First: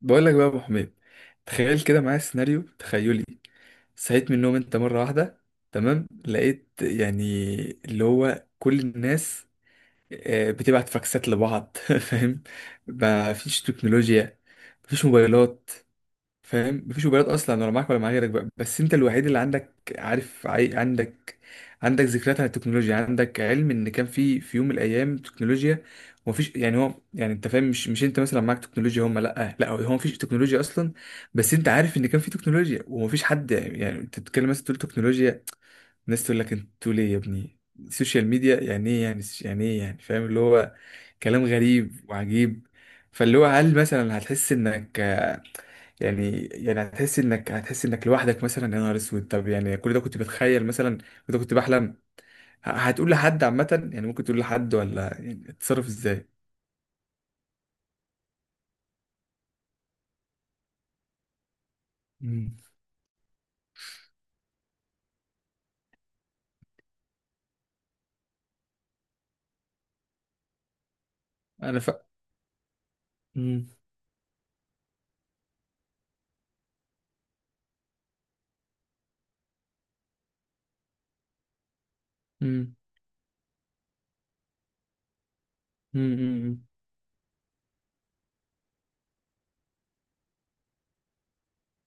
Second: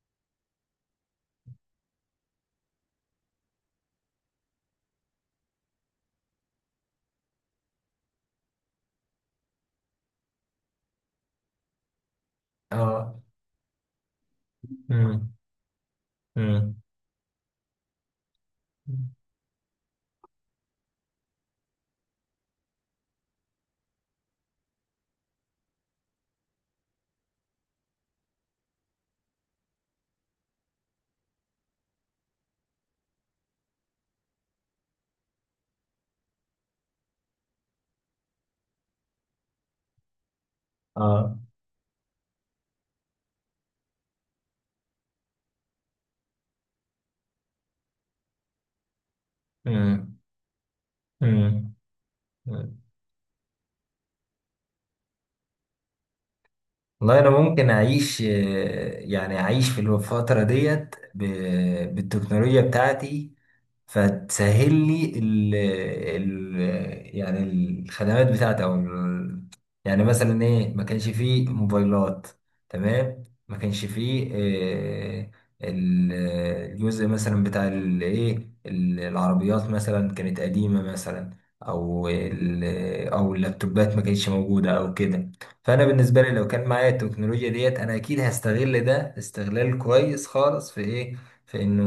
بقول لك بقى يا ابو حميد. تخيل كده معايا سيناريو تخيلي. صحيت من النوم انت مره واحده، تمام، لقيت يعني اللي هو كل الناس بتبعت فاكسات لبعض فاهم. اه. ما فيش تكنولوجيا، ما فيش مم. موبايلات. مم. فاهم؟ مفيش موبايلات اصلا، ولا معاك ولا مع غيرك، بقى بس انت الوحيد اللي عندك، عارف، عندك عندك ذكريات عن التكنولوجيا، عندك علم ان كان في يوم من الايام تكنولوجيا. ومفيش يعني هو يعني انت فاهم، مش انت مثلا معاك تكنولوجيا هم، لا لا، هو مفيش تكنولوجيا اصلا، بس انت عارف ان كان في تكنولوجيا. ومفيش حد، يعني انت تتكلم مثلا تقول تكنولوجيا، الناس تقول لك انت تقول ايه يا ابني؟ السوشيال ميديا يعني ايه؟ يعني يعني ايه يعني؟ فاهم اللي هو اه. كلام غريب وعجيب. فاللي هو هل مثلا هتحس انك، يعني يعني هتحس انك هتحس انك لوحدك مثلا؟ يا نهار اسود. طب يعني كل ده مم. كنت بتخيل مثلا، كل ده كنت مم. بحلم. مم. هتقول لحد عامة؟ يعني ممكن تقول لحد ولا يعني تتصرف ازاي؟ والله انا ممكن اعيش، يعني اعيش في الفتره ديت مم. بالتكنولوجيا بتاعتي، فتسهل لي ال يعني الخدمات بتاعتي او يعني مثلا ايه ما كانش فيه انا ف، موبايلات. تمام، ما امم كانش فيه ال- الجزء مثلا بتاع الايه العربيات مثلا كانت قديمة مثلا، او امم او اللابتوبات ما كانتش موجودة او كده. فانا بالنسبة لي لو امم كان معايا التكنولوجيا ديت انا اكيد هستغل ده استغلال كويس خالص في ايه، في انه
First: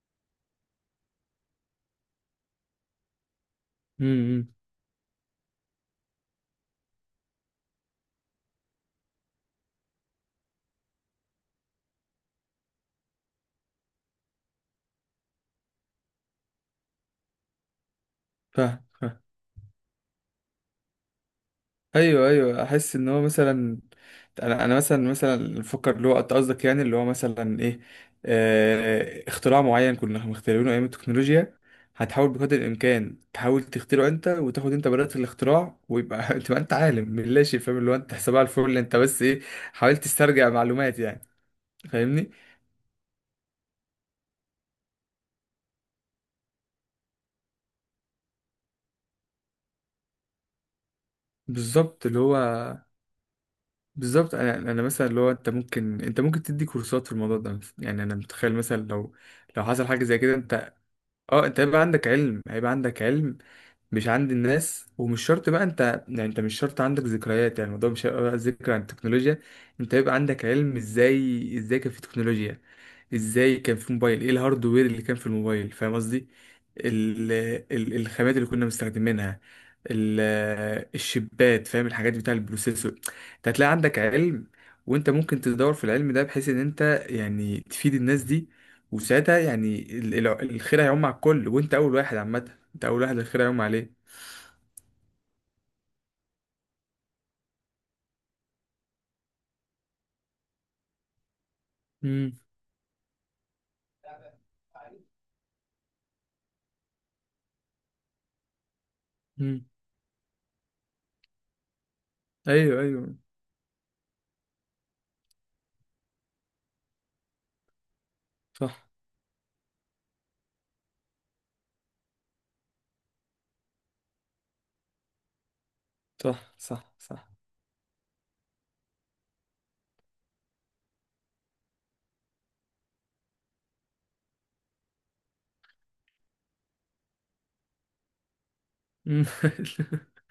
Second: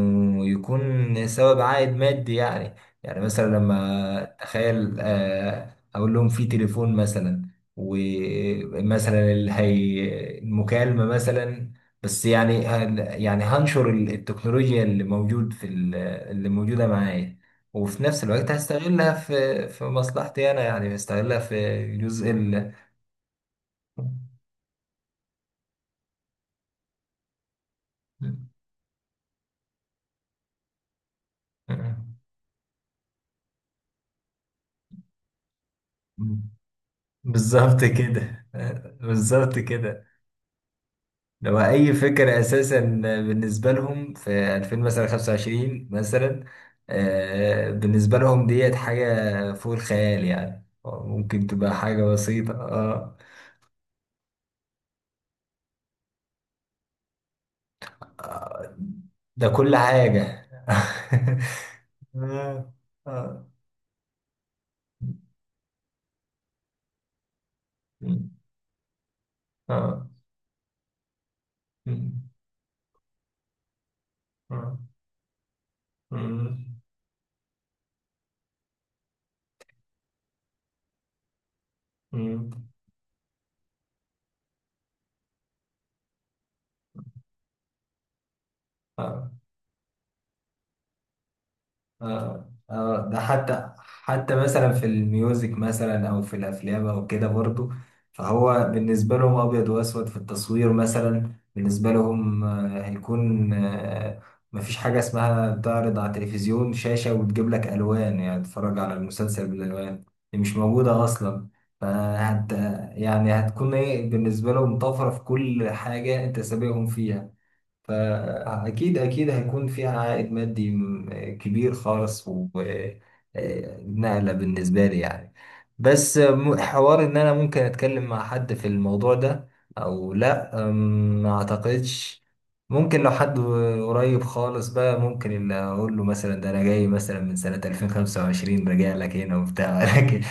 يكون سبب عائد مادي يعني. يعني مثلا لما امم تخيل، اقول لهم في تليفون مثلا، ومثلا اللي هي المكالمة مثلا، بس يعني يعني هنشر التكنولوجيا اللي موجود في اللي موجودة معايا، وفي نفس الوقت هستغلها في مصلحتي انا، يعني هستغلها في ايوه جزء ايوه، ال. احس ان هو مثلا، انا مثلا مثلا بفكر اللي هو انت قصدك، يعني اللي هو مثلا ايه، آه، اختراع معين كنا مخترعينه ايام التكنولوجيا، هتحاول بقدر الامكان تحاول تخترعه انت، وتاخد انت براءة الاختراع، ويبقى تبقى انت عالم من لا شيء. فاهم بالظبط اللي هو انت حساب على كده. الفل، اللي انت بس ايه، بالظبط حاولت كده، تسترجع معلومات يعني. لو اي فاهمني؟ فكره اساسا بالنسبه لهم في 2000 مثلا 25 مثلا، بالنسبه لهم ديت حاجه فوق الخيال، يعني ممكن تبقى حاجه بالظبط اللي هو بسيطه. اه، بالظبط. انا مثلا اللي هو، انت ممكن، انت ممكن تدي كورسات في الموضوع ده مثلا، يعني انا متخيل مثلا لو، ده لو كل حصل حاجه زي كده، حاجه. اه، انت هيبقى عندك علم، هيبقى آه. عندك علم آه. مش عند الناس، ومش شرط بقى انت، يعني انت مش شرط عندك ذكريات، يعني الموضوع مش هيبقى بقى ذكر عن التكنولوجيا، آه. انت آه. هيبقى عندك علم ازاي، ازاي كان في تكنولوجيا، ازاي كان في موبايل، ايه آه. الهاردوير اللي كان في الموبايل؟ فاهم قصدي؟ آه. ال... الخامات اللي كنا مستخدمينها، ال... الشبات، فاهم؟ الحاجات بتاع آه. البروسيسور. انت هتلاقي عندك علم، وانت ممكن تدور في العلم ده بحيث ان انت يعني تفيد الناس دي. آه. وساعتها يعني الخير هيعم على الكل، وانت اول واحد، عامه اه، انت اول اه، واحد ده الخير هيعم حتى عليه. حتى مثلا في الميوزك مثلا او في الافلام او كده برضو، فهو بالنسبه لهم ابيض واسود في التصوير، مثلا بالنسبه امم لهم هيكون، مفيش حاجه اسمها تعرض على تلفزيون شاشه وتجيب لك الوان، يعني تتفرج على المسلسل امم بالالوان. دي مش موجوده اصلا. فهت ايوه ايوه. يعني هتكون ايه بالنسبه لهم، طفره في كل حاجه، انت سابقهم فيها. صح فأكيد أكيد هيكون فيها عائد مادي كبير خالص، ونقلة بالنسبة لي يعني. بس صح صح حوار إن صح. أنا ممكن أتكلم مع حد في الموضوع ده أو لأ، ما أعتقدش. ممكن لو حد قريب خالص بقى، ممكن اللي أقول له مثلا ده أنا جاي مثلا من سنة 2025 راجع لك مم. هنا وبتاع. لكن،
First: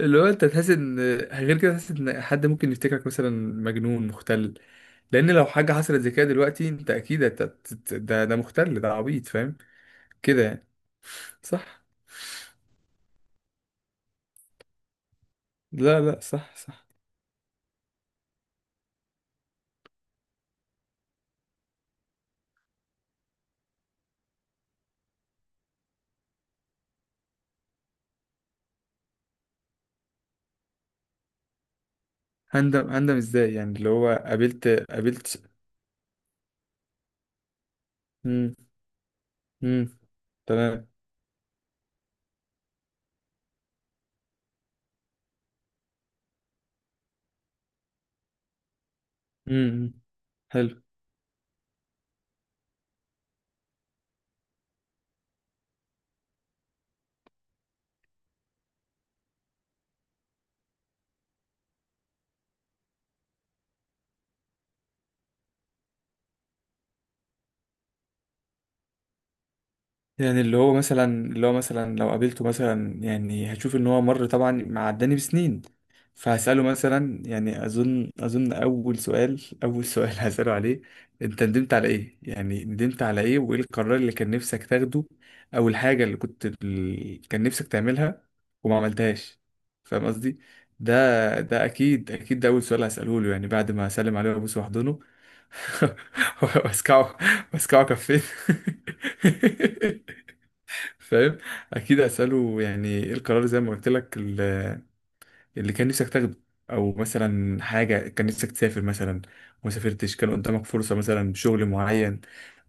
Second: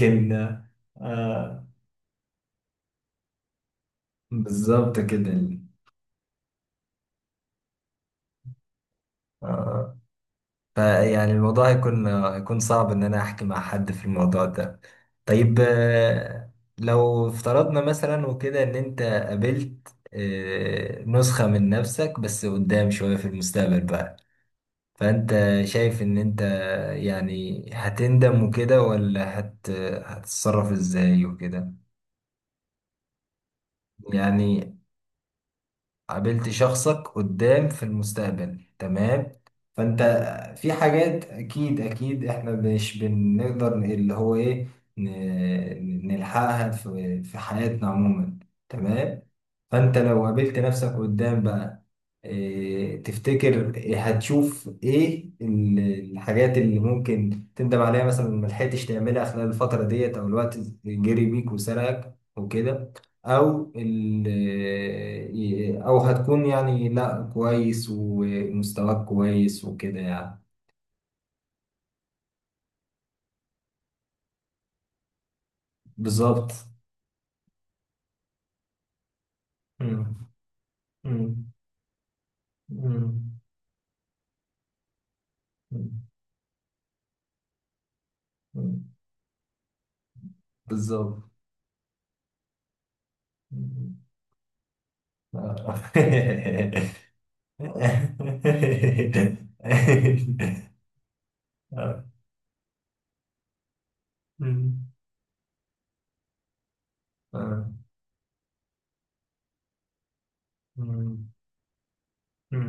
اللي هو انت تحس ان غير آه كده، تحس ان حد ممكن يفتكرك مثلا مجنون مختل. بالظبط كده. لان لو حاجه حصلت زي كده دلوقتي، انت اكيد ده ده مختل، ده عبيط. فاهم آه كده يعني؟ فيعني الموضوع صح. هيكون صعب إن أنا أحكي مع حد في الموضوع ده. طيب، لا لا صح صح. لو افترضنا مثلا وكده إن أنت قابلت نسخة من نفسك بس قدام شوية في المستقبل بقى، فأنت شايف إن أنت يعني هتندم وكده، ولا هتتصرف إزاي وكده؟ هندم؟ هندم ازاي يعني؟ اللي هو قابلت يعني قابلت قابلت شخصك قدام في امم المستقبل، تمام. امم فانت في تمام. حاجات اكيد اكيد احنا مش بنقدر اللي هو ايه، نلحقها في حياتنا عموما، تمام. امم فانت لو قابلت حلو. نفسك قدام بقى، إيه تفتكر، إيه هتشوف، ايه الحاجات اللي ممكن تندم عليها مثلا ما لحقتش تعملها خلال الفترة ديت، او الوقت جري بيك وسرقك وكده، او ال، او هتكون يعني لا كويس ومستواك كويس وكده يعني. يعني اللي هو مثلا، اللي هو مثلا لو قابلته مثلا، يعني هشوف ان هو مر طبعا، معداني بسنين، بالظبط. فهسأله مثلا. يعني اظن اول سؤال، اول سؤال مم. هسأله عليه، انت مم. ندمت على ايه؟ يعني ندمت على مم. ايه، وايه القرار اللي كان نفسك تاخده؟ او الحاجة اللي كان نفسك تعملها وما مم. عملتهاش. فاهم قصدي؟ بالظبط. ده ده اكيد، ده اول سؤال هسأله له. يعني بعد ما مم. اسلم عليه وابوس واحضنه آه. واسكعه، واسكعه كفين فاهم. اكيد آه. اساله يعني ايه القرار، زي ما قلت لك، مم. اللي كان نفسك تاخده، او مثلا آه. حاجه كان نفسك تسافر مثلا وما سافرتش، كان قدامك فرصه مم. مثلا شغل معين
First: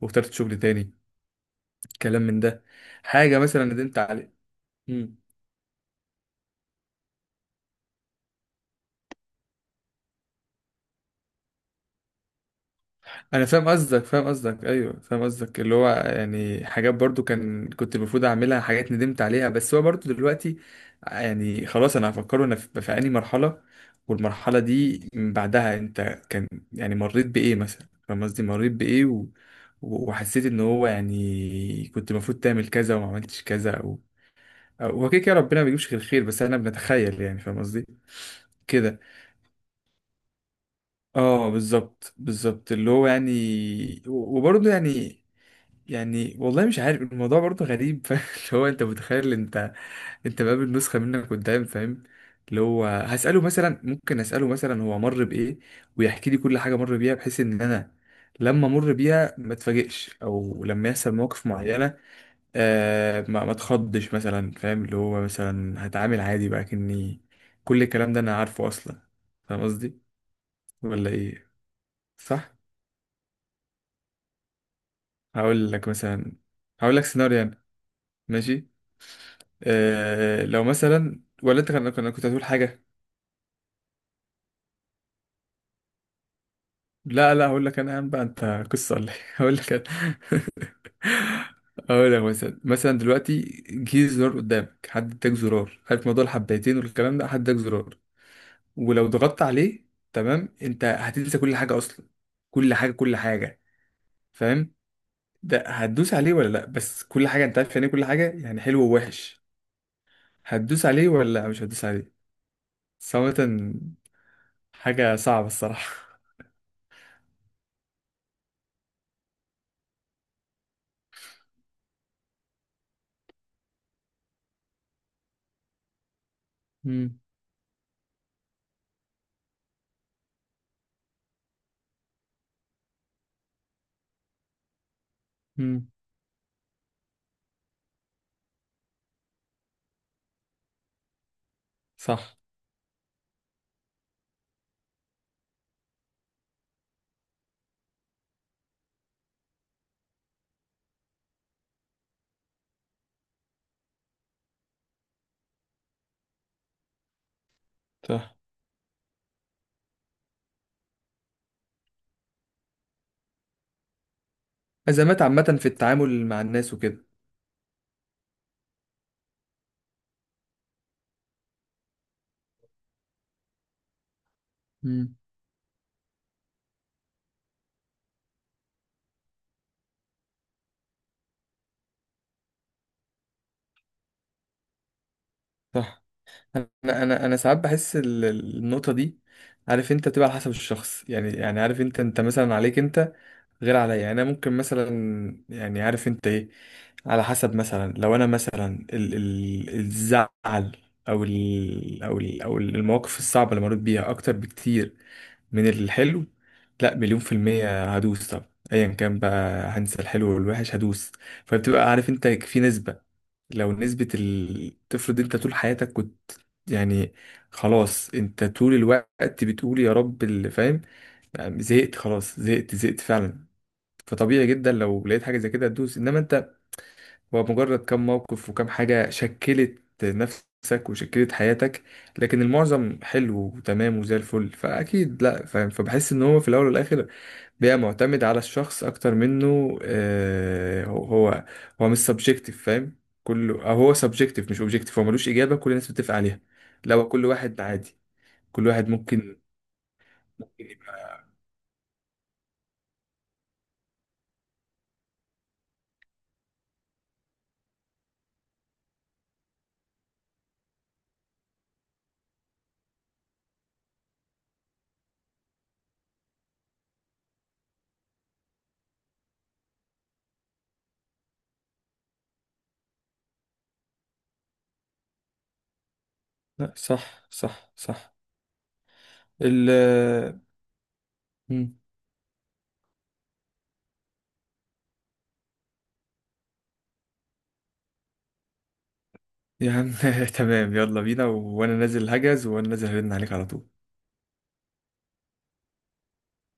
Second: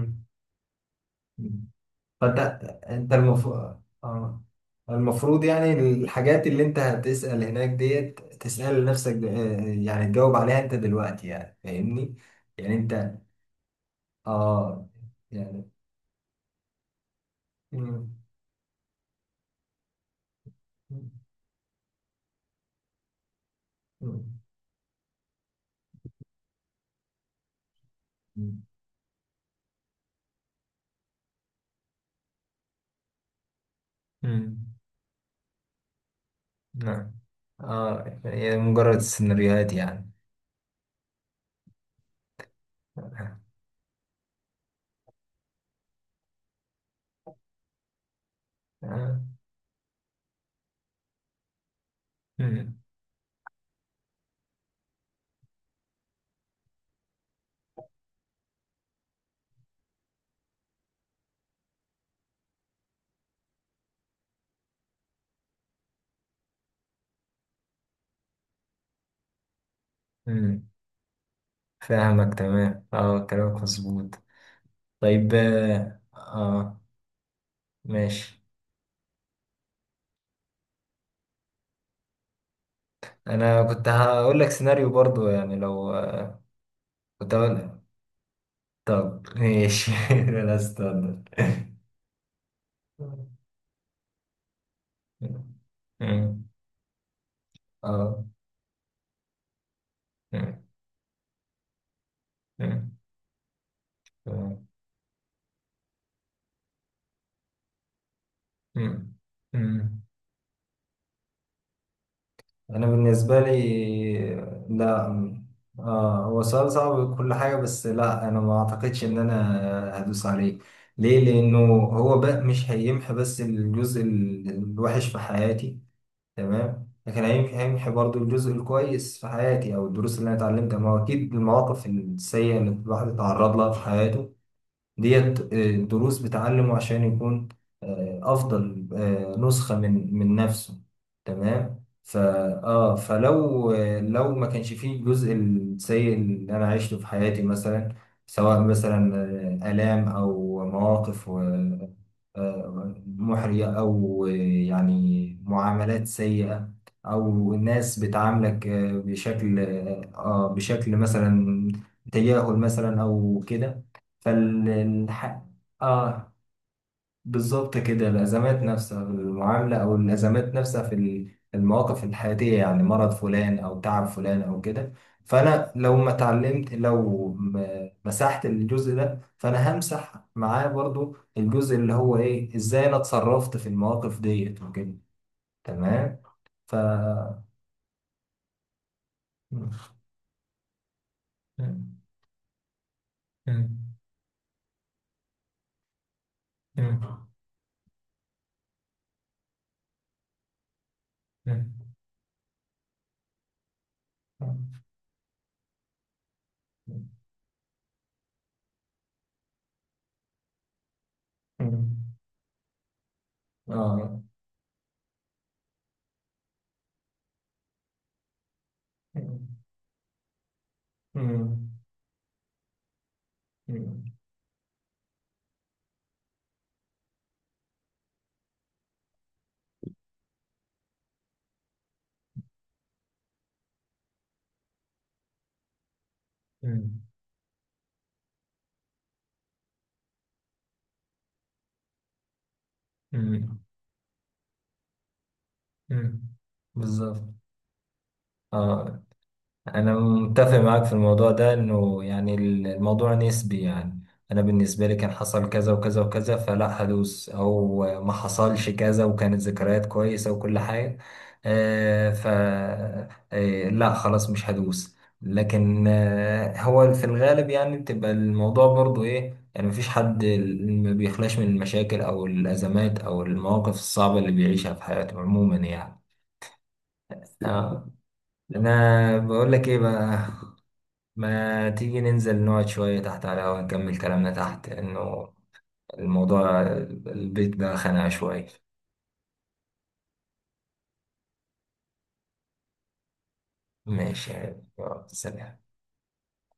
واخترت شغل تاني، مم. كلام فانت من ده، انت حاجه مثلا المفروض، ندمت عليه. المفروض يعني الحاجات اللي انت هتسأل هناك ديت تسأل لنفسك يعني تجاوب عليها انت دلوقتي، يعني فاهمني، يعني انت انا فاهم قصدك، فاهم قصدك، اه ايوه فاهم قصدك، يعني. اللي هو يعني حاجات برضو كان كنت مم. المفروض اعملها، حاجات ندمت عليها، بس هو برضو دلوقتي، مم. يعني خلاص انا هفكره انا في انهي مرحله، مم. والمرحله دي من بعدها انت كان، يعني مريت بايه مثلا؟ فاهم قصدي؟ مريت بايه و... وحسيت ان هو يعني كنت المفروض تعمل كذا وما عملتش كذا، او مم. هو كده كده ربنا ما بيجيبش غير خير، بس انا نعم، بنتخيل يعني، فاهم قصدي اه، هي مجرد كده؟ سيناريوهات يعني. اه بالظبط بالظبط، اللي هو يعني، وبرضه يعني، يعني والله مش عارف، الموضوع برضه غريب فاهم اللي هو انت آه. متخيل انت، انت بقابل نسخة منك قدام، فاهم. اللي مم. هو هسأله مثلا، ممكن أسأله مثلا هو مر بإيه، ويحكي لي كل حاجة مر بيها، بحيث إن أنا لما أمر بيها ما اتفاجئش، أو لما يحصل مواقف معينة آه ما اتخضش مثلا. فاهم اللي هو مثلا هتعامل عادي بقى، كأني كل الكلام ده أنا عارفه أصلا. فاهم قصدي؟ مم. ولا إيه؟ فاهمك صح. تمام، اه كلامك مظبوط. طيب، هقول لك مثلا، هقول لك سيناريو يعني. ماشي. ماشي. آه لو مثلا، ولا انت كان، كنت هتقول حاجه؟ انا كنت هقول لك سيناريو برضو يعني لو كنت لا لا، هقول هقول لك لك. انا يا عم بقى، انت قصه ولا ايه طب هقول لك ماشي، انا لا استنى. هقول لك مثلا، مثلا دلوقتي جه زرار قدامك، حد اداك زرار، عارف موضوع الحبايتين والكلام ده، حد اداك زرار اه، ولو ضغطت عليه، تمام، انت هتنسى كل حاجه اصلا، كل حاجه كل حاجه، فاهم؟ ده هتدوس عليه ولا لا؟ بس كل حاجه انت عارف يعني إيه، كل حاجه يعني حلو ووحش. هتدوس عليه، ولا لا، مش هتدوس عليه؟ انا صراحه بالنسبه لي لا، حاجه صعبه الصراحه. اه هو سؤال صعب وكل حاجه، بس لا انا ما اعتقدش ان انا هدوس عليه. ليه؟ لانه هو بقى مش هيمحي بس الجزء الوحش في حياتي، تمام، امم لكن هيمحي، هيمحي برضو الجزء الكويس في حياتي او الدروس اللي انا اتعلمتها. ما هو اكيد المواقف السيئه اللي الواحد اتعرض لها في حياته ديت امم دروس بتعلمه عشان يكون أفضل نسخة من نفسه، تمام. صح فلو، لو ما كانش فيه الجزء السيء اللي أنا عشته في حياتي مثلا، سواء مثلا آلام أو مواقف محرجة، أو يعني معاملات سيئة، أو الناس صح. بتعاملك بشكل، بشكل مثلا تجاهل مثلا أو كده، أزمات فالح... عامة في التعامل اه مع الناس وكده. بالظبط كده، الأزمات نفسها في المعاملة أو الأزمات نفسها في المواقف الحياتية، يعني مرض فلان أو تعب فلان أو كده. مم. فأنا لو ما اتعلمت، لو مسحت الجزء ده، فأنا همسح معاه برضو الجزء اللي هو إيه إزاي أنا اتصرفت في المواقف ديت وكده، صح. تمام. ف انا انا انا ساعات بحس النقطه دي، عارف انت بتبقى على حسب الشخص، يعني يعني عارف انت، انت مثلا عليك انت غير عليا، يعني انا ممكن مثلا، يعني عارف انت ايه، على حسب مثلا لو انا مثلا ال الزعل او ال او المواقف الصعبه اللي مريت بيها اكتر بكتير من الحلو، لا مليون في المية هدوس. طب ايا كان بقى، هنسى الحلو والوحش، هدوس. فبتبقى عارف انت في نسبة، لو نسبة تفرض انت طول حياتك كنت يعني خلاص انت طول الوقت بتقول يا رب اللي فاهم، يعني زهقت، خلاص زهقت فعلا، آه فطبيعي جدا لو لقيت حاجة زي كده تدوس. انما انت هو مجرد كم موقف وكم حاجة شكلت نفسك وشكلت حياتك، لكن المعظم حلو وتمام وزي الفل، فاكيد لا، فاهم. فبحس ان هو في الاول مم. والاخر بيبقى معتمد على الشخص، اكتر منه آه هو هو مش سبجكتيف، فاهم مم. كله، أو هو سبجكتيف مش اوبجكتيف، هو ملوش اجابة كل الناس بتتفق مم. عليها، لو بالظبط. كل واحد عادي، كل واحد اه، ممكن أنا متفق معاك في يبقى- الموضوع ده، إنه يعني الموضوع نسبي يعني. أنا بالنسبة لي كان حصل كذا وكذا وكذا فلا هدوس، أو ما حصلش كذا وكانت ذكريات كويسة وكل حاجة. آه ف آه لا خلاص مش هدوس، لكن هو في الغالب، يعني بتبقى الموضوع برضو إيه، يعني مفيش حد ما بيخلاش من المشاكل أو الأزمات أو المواقف الصعبة اللي بيعيشها في حياته عموما يعني. لا صح صح آه. صح أنا بقول لك ال، إيه بقى، ما مم. تيجي ننزل نقعد شوية تحت على الهوا نكمل كلامنا تحت لأنه الموضوع، البيت ده خانقة شوية. يا عم تمام، يلا بينا، وانا نازل هجز، وانا نازل هرن عليك على طول. ماشي، يلا سلام.